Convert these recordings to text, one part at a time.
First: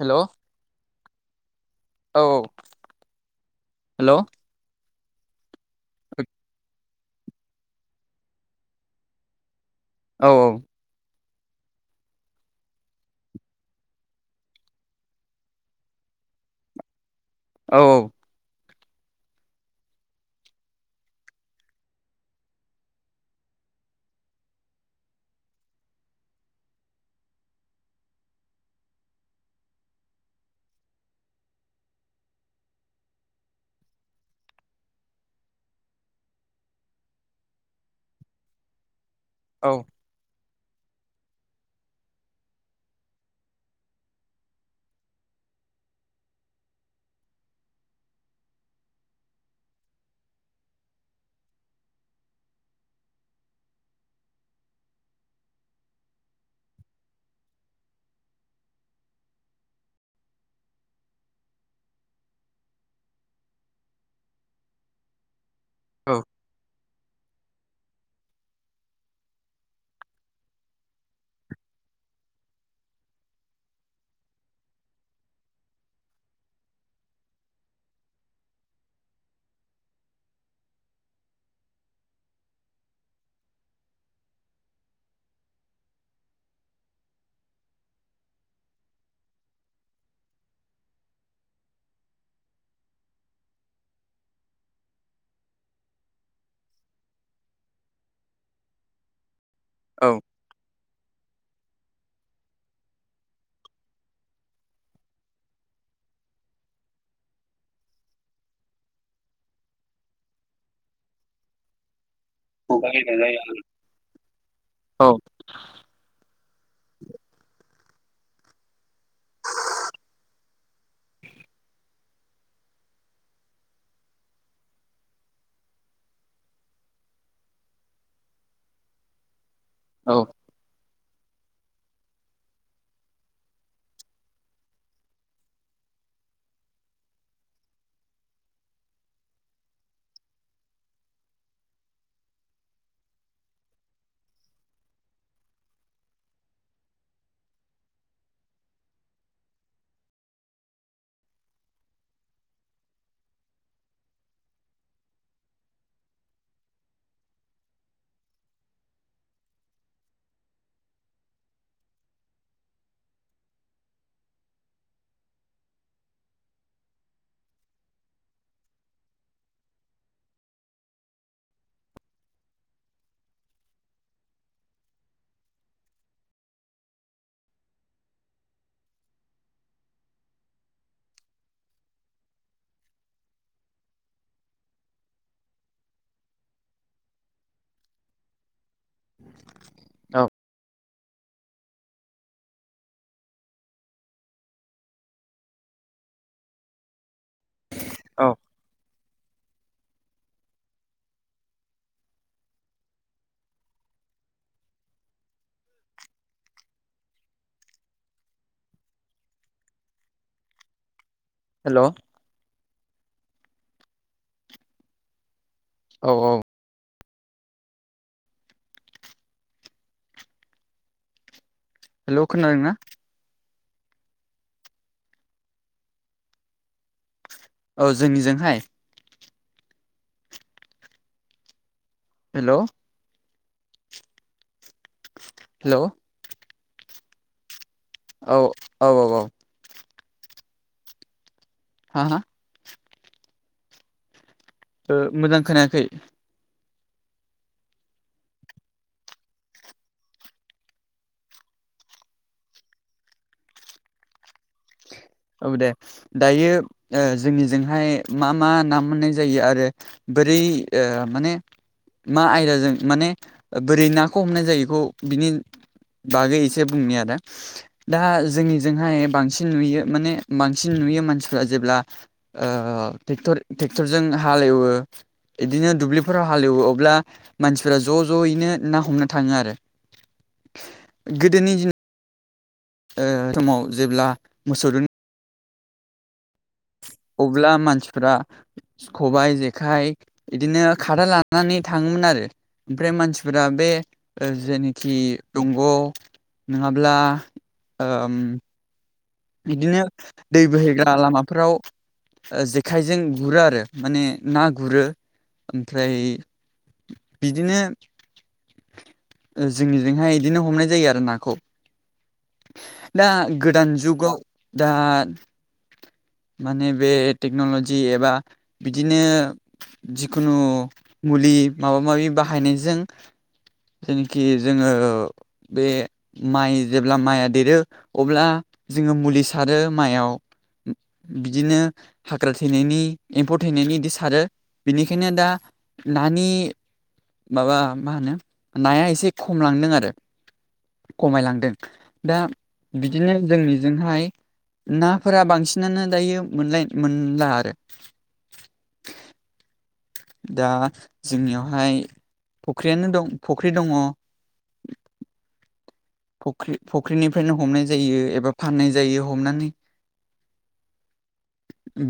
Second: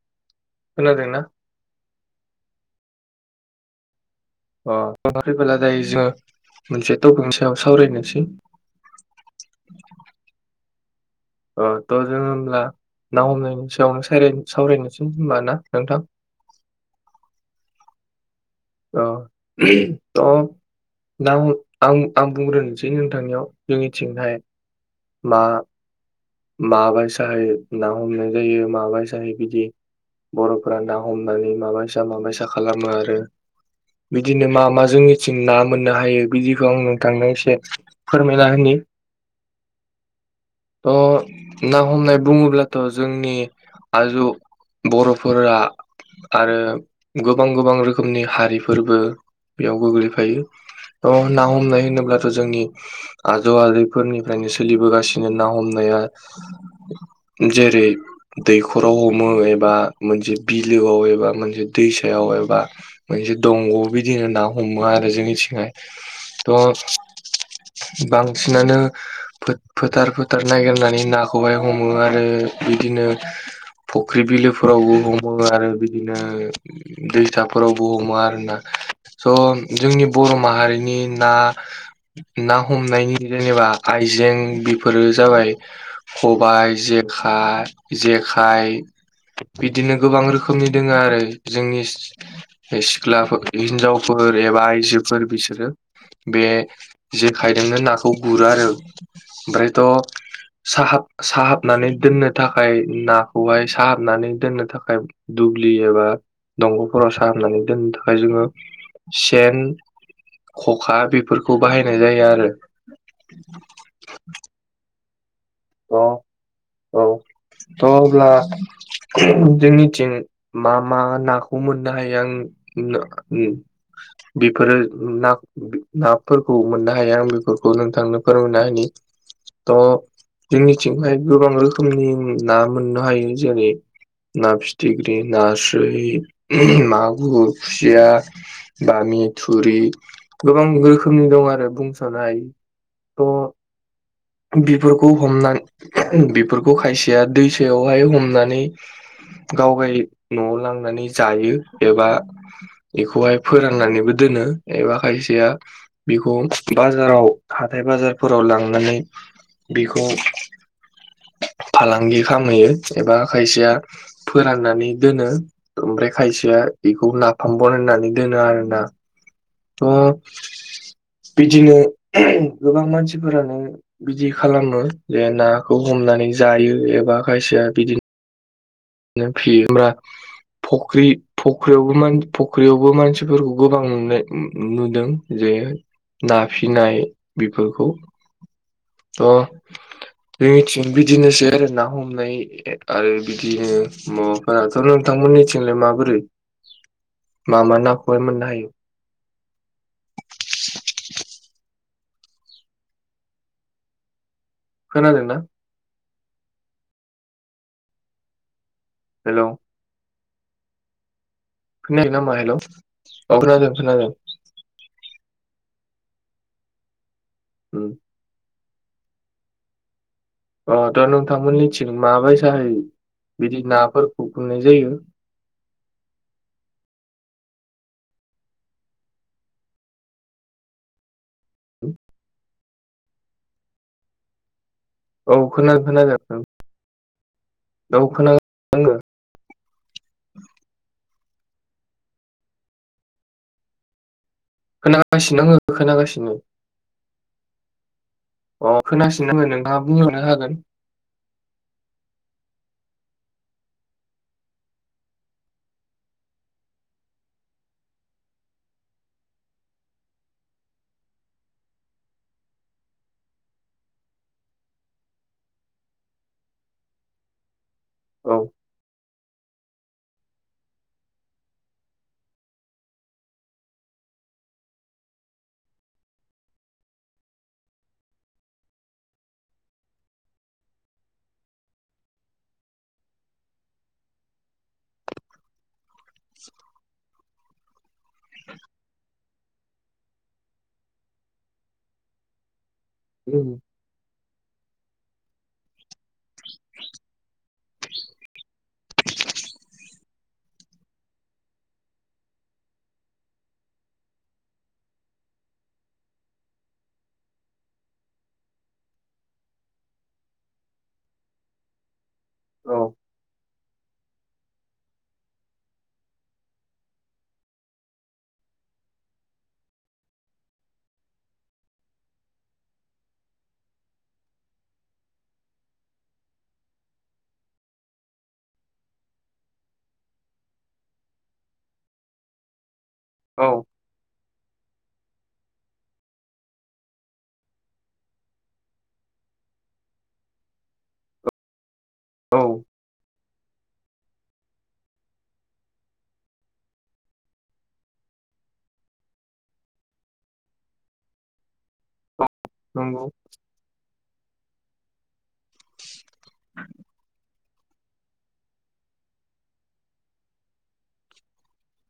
हेल'? खोनादोंना? औ औ हेल' अ फैबोला दायो जोङो मोनसे टपिकनि सायाव सावरायनोसै। औ औ। अ थ' जोङो होमब्ला ना हमनायनि सायावनो सावराय सावरायनोसै होनबा ना नोंथां? औ औ। अ ओहोम अ ना आं आं बुंग्रोनोसै नोंथांनियाव जोंनिथिंजाय मा? माबायसाहै ना हमनाय जायो माबाय साहै बिदि बर'फोरा ना हमनानै माबायसा माबायसा खालामो आरो। बिदिनो मा मा जोंनिथिं ना मोननो हायो बिदिखौ आं नोंथांनो एसे फोरमायना होनि औ। अ ना हमनाय बुङोब्लाथ' जोंनि आजौ बर'फोरा आरो गोबां गोबां रोखोमनि हारि रिफोरबो बेयाव गोग्लैफायो थ' ना हमनाय होनोब्लाथ' जोंनि आजौ आजैफोरनिफ्रायनो सोलिबोगासिनो ना हमनाया जेरै दैखराव हमो एबा मोनसे बिलोआव एबा मोनसे दैसायाव एबा मोनसे दंग बिदिनो ना हमो आरो जोंनिथिंहाय थ' बांसिनानो फो फोथार फोथार नागिरनानै नाखौहाय हमो आरो बिदिनो फुख्रि बिलोफोरावबो हमो आरो बिदिनो दैसाफोरावबो बो हमो आरो ना थ' जोंनि बर' माहारिनि ना ना हमनायनि जेनेबा आयजें बेफोरो जाबाय खबाइ जेखाय जेखाय बिदिनो गोबां रोखोमनि दोङो आरो जोंनि सिख्लाफोर हिनजावफोर एबा आयजोफोर बिसोरो बे जेखाइजोंनो नाखौ गुरो आरो औ ओमफ्रायथ' साहाब साहाबनानै दोननो थाखाय नाखौहाय साहाबनानै दोननो थाखाय दुब्लि एबा दंगफोराव साहाबनानै दोननो थाखाय जोङो सेन खखा बेफोरखौ बाहायनाय जायो आरो खौ बाहायनाय जायो आरो औ औ औ थ' अब्ला जोंनिथिं मा मा नाखौ मोननो हायो आं ना ओ बेफोरो ना नाफोरखौ मोननो हाया आं बेछफोरखौ नोंथांनो फोरमायना होनि थ' जोंनिथिंहाय गोबां रोखोमनि ना मोननो हायो जेरै ना फिथिख्रि, नास्राय, मागुर, खुसिया बामि, थुरि, गोबां रोखोमनि दं आरो बुंस'नाय थ' बेफोरखौ हमना बेफोरखौ खायसेया दैसायावहाय हमनानै गाव गाय न'आव लांनानै जायो एबा बेखौहाय फोराननानैबो दोनो एबा खायसेया बेखौ बाजाराव हाथाय बाजारफोराव लांनानै बेखौ फालांगि खालामहैयो एबा खायसेया फोराननानै दोनो ओमफ्राय खायसेया एखौ नाफामबन बनायनानै दोनो आरो ना थ' बिदिनो गोबां मानसिफोरानो बिदि खालामो जे नाखौ हमनानै जायो एबा खायसेया बिदिनो फियो होमब्रा फख्रि फख्रियावबो मान फख्रियावबो मानसिफोरखौ गोबां नुनाय नुदों जे ना फिनाय बेफोरखौ अ जोंनिथिं बिदिनोसै आरो ना हमनाय आरो बिदि बिदिनो माबाफोराथ' नोंथांमोननिथिंलाय माबोरै? मा मा नाखौहाय मोननो हायो? खोनादों ना? हेलौ हेल' औ खोनायाखै नामा हेलौ? खोनादों खोनादों! औ औ उम अ थ' नोंथांमोननिथिं हेल' खोनादोंना माबायसाहायो बिदि नाफोरखौ खुंनाय जायो? औ जोंनिजोंहाय औ हेल' औ खोनादों खोनादों नोंथां औ औ औ औ हा हा मोजां खोनागासिनो आङो खोनायाखै खोनागासिनो अ खोनासिनांगोन नोंथाङा बुंहरनो हागोन औ दे दायो जोंनिजोंहाय मा मा ना मोननाय जायो आरो बोरै ओ माने मा आयदाजों माने बोरै नाखौ हमनाय जायो बेखौ बिनि बागै एसे बुंनाय आदा दा औ जोंनिजोंहाय बांसिन नुयो माने बांसिन नुयो मानसिफ्रा जेब्ला ओ ट्रेक्टर ट्रेक्टरजों हालेवो बिदिनो दुब्लिफोराव हालेवो अब्ला मानसिफोरा ज' ज'यैनो ना हमनो थाङो आरो गोदोनि दिन ओ समाव जेब्ला मोसौ अब्ला मानसिफ्रा खबायाइ जेखाइ बिदिनो खादा लानानै थाङोमोन आरो ओमफ्राय मानसिफोरा उम बे जेनोखि दंग' नङाब्ला बिदिनो दै बोहैग्रा लामाफोराव जेखाइजों गुरो आरो माने ना गुरो ओमफ्राय बिदिनो जोंनिजोंहाय बिदिनो हमनाय जायो आरो नाखौ औ दा गोदान जुगाव दा माने बे टेक्न'लजि एबा बिदिनो जिखुनु मुलि माबा माबि बाहायनायजों जेनाखि जोङो बे माइ जेब्ला माइआ देरो अब्ला जोङो मुलि सारो माइयाव बिदिनो हाग्रा थैनायनि एम्फौ औ थैनायनि बिदि सारो बिनिखायनो दा नानि माबा मा होनो नाया एसे खमलांदों आरो खमायलांदों दा औ बिदिनो जोंनिजोंहाय नाफोरा बांसिन बिसिनानो दायो मोनलाय मोनला आरो दा जोंनियावहाय फख्रियानो नंगौ दं फख्रि दङ फ्रि फख्रिनिफ्रायनो हमनाय जायो एबा फाननाय जायो हमनानै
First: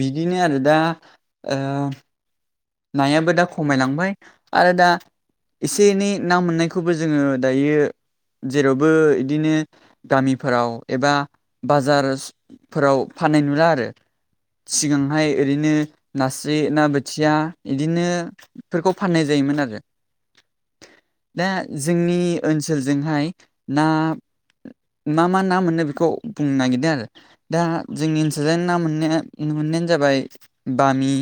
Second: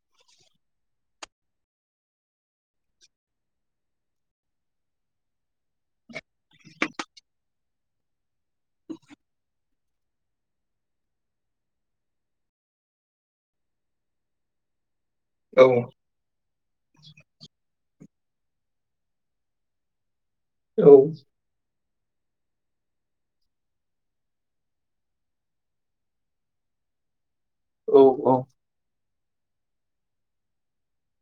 बिदिनो आरो दा नायाबो दा खमायलांबाय आरो दा एसे एनै ना मोननायखौबो जोङो दायो जेरावबो इदिनो गामिफोराव एबा बाजारफोराव फाननाय नुला आरो सिगांहाय औ ओरैनो नासाय ना बोथिया बिदिनोफोरखौ फाननाय जायोमोन आरो औ दा जोंनि ओनसोलजोंहाय ना मा मा ना मोनो बेखौ बुंनो नागिरदों आरो दा औ जोंनि ओनसोल ना मोननाय नुनो मोननायानो जाबाय बामि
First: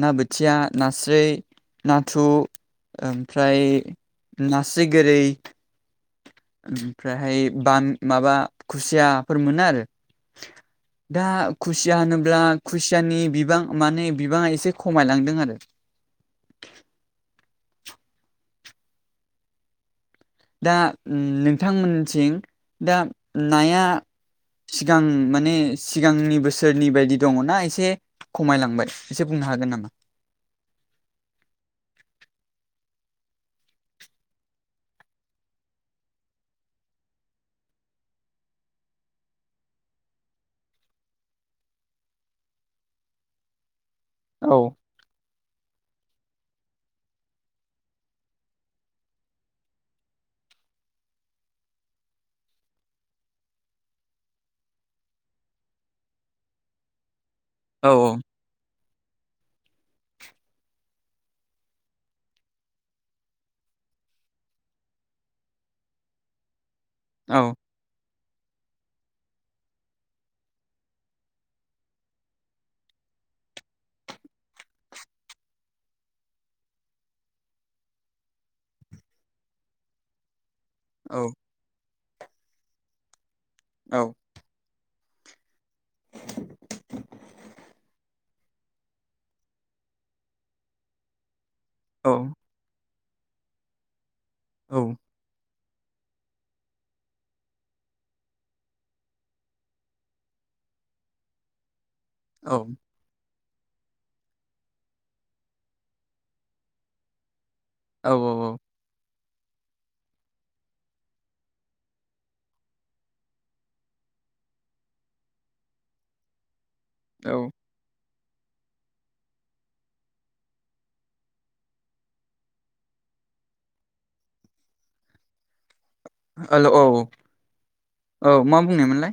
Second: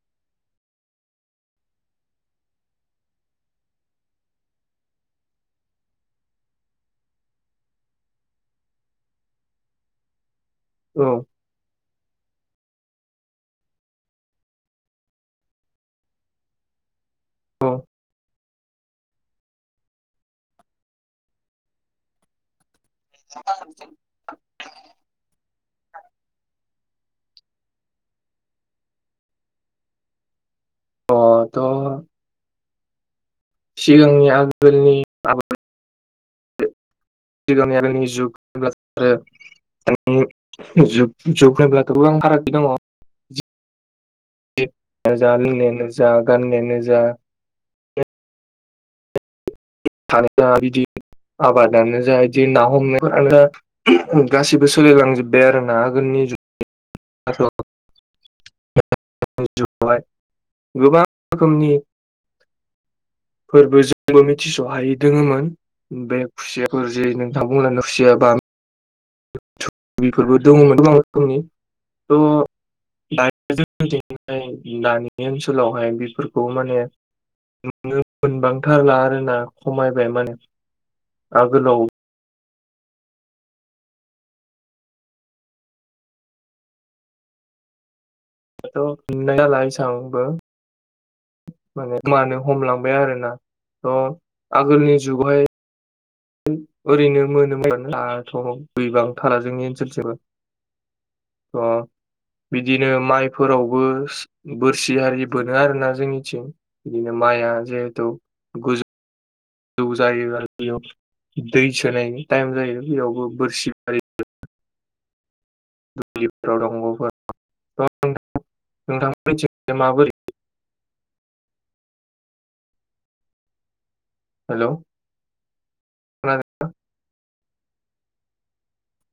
ना बोथि खोथिया नास्राय नाथुर ओमफ्राय नास गोरै ओमफ्रायहाय ब माबा खुसियाफोर मोनो आरो औ दा खुसिया होनोब्ला खुसियानि बिबां माने बिबाङा एसे खमायलांदों आरो औ दा नोंथांमोनथिं दा नाया सिगां माने सिगांनि बोसोरनि बायदि दङनाा एसे खमायलांबाय एसे बुंनो हागोन नामा अथ' सिगांनि आगोलनि आद [unintelligible] आरो [unintelligible] जुग होनब्ला गोबां फारागथि दङ। औ जा लोंनायानो जा गाननायानो जा थानो बिदि आबादानो जा बिदि ना हमनायानो जा गासिबो सोलिलांजोबबाय आरो ना आगोलनि जु [unintelligible] औ औ हाय गोबां रोखोमनि फोरबो जोंबो मिथिस'हायै दोङोममोन बे खुसियाफोर ज औ नोंथांमोना खुसियाबा फोरबो दङमोन आां रोखोमनि थ' दायो जोंनिथेंजाय दानि ओनसोलावहाय बेफोरखौ माने न मोनबांथारला आरोना खमायबाय माने औ आगोलाव औ [inaudible] [unintelligible] माने औ मानो हमलांबाय आरोना थह आगोलनि जुगहाय ओरैनो मोनोमोनब्लाथ' गैबांथारा जोंनि ओनसोलथिंबो। अ बिदिनो माइ फोरावबो बोरसि हारि बोनो आरोना जोंनिथिं बिदिनो माइआ जे औ औ गुज [unintelligible] जौ जायो आरो बेयाव दै सोनायनि टाइम जायो बेयावबो बोरसि [unintelligible] दुब्लिफोराव दंगौफोर औ। नोंथां मोननिथिंलाय माबोरै? हेलौ। हेल' औ औ मा बुंनायमोनलाय?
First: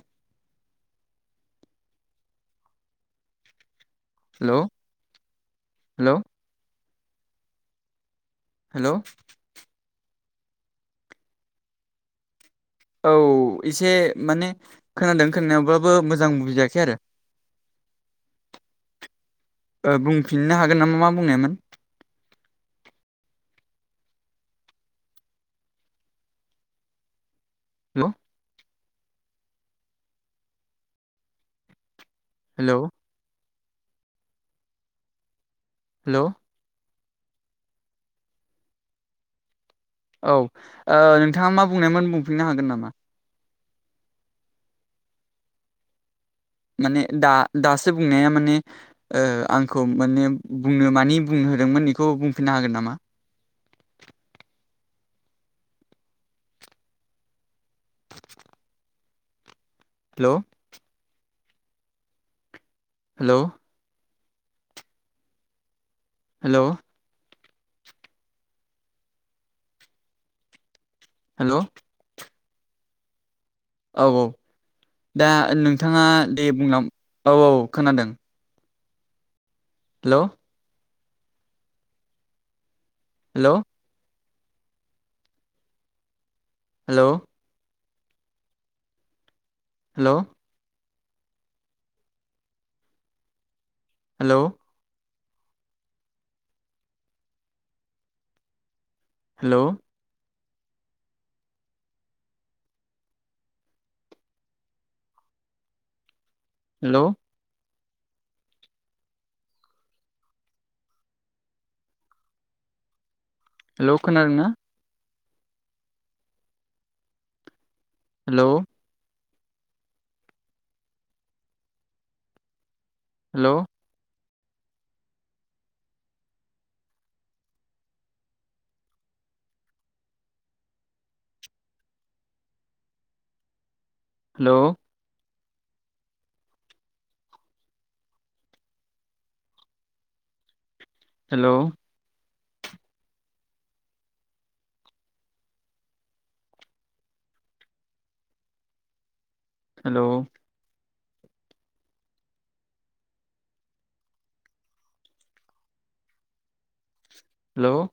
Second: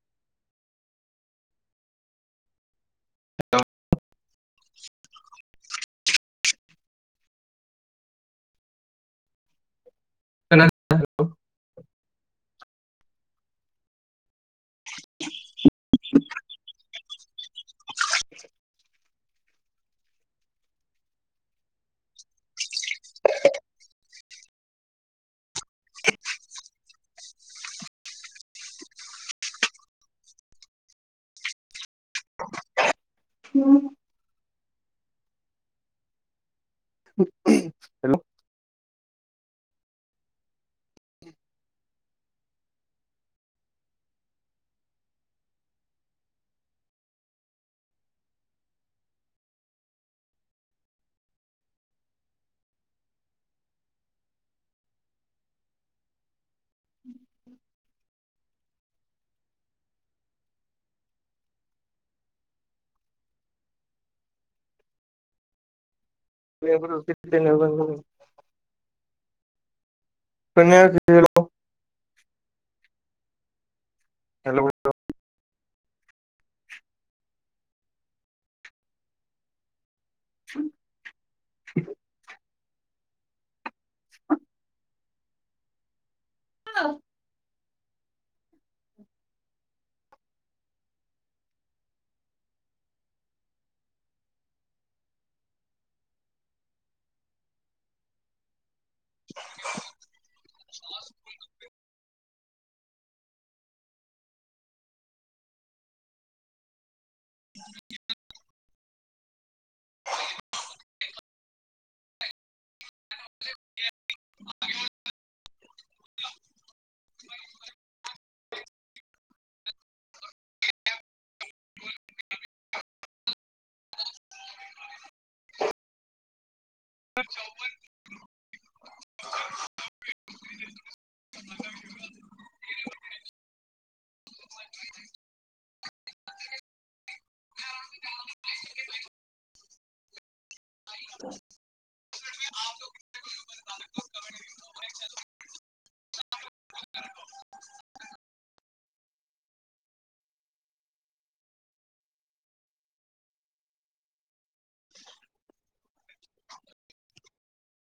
[unintelligible] हेल' हेल'। हेल'। खोनादोंना नोंथां? औ एसे माने खोनादों खोनाबाबाबबो मोजां मुभि जायाखै आरो। बुंफिननो हागोन नामा मा बुंनायमोन। हेल'। हेलौ। [unintelligible] हेलौ। [unintelligible] हेलौ। औ नोंथाङा मा बुंनायमोन बुंफिननो हागोन नामा? माने दा दासो बुंनाया माने ओ आंखौ माने बुंनो मानि बुंनो होदोंमोन बेखौ बुंफिननो हागोन नामा? [inaudible] हेलौ। हेलौ। Hello [unintelligible] [unintelligible] hello. औ औ। हेल दा नोंथाङा दे बुंलां औ औ खोनादों। हेल' [unintelligible] हेल' hello hello. Hello. Hello. [unintelligible] Hello. [unintelligible] [inaudible] लख नार ना [inaudible] हेल' हेल' [unintelligible] [inaudible] हेल' हेल' हेलौ हेल'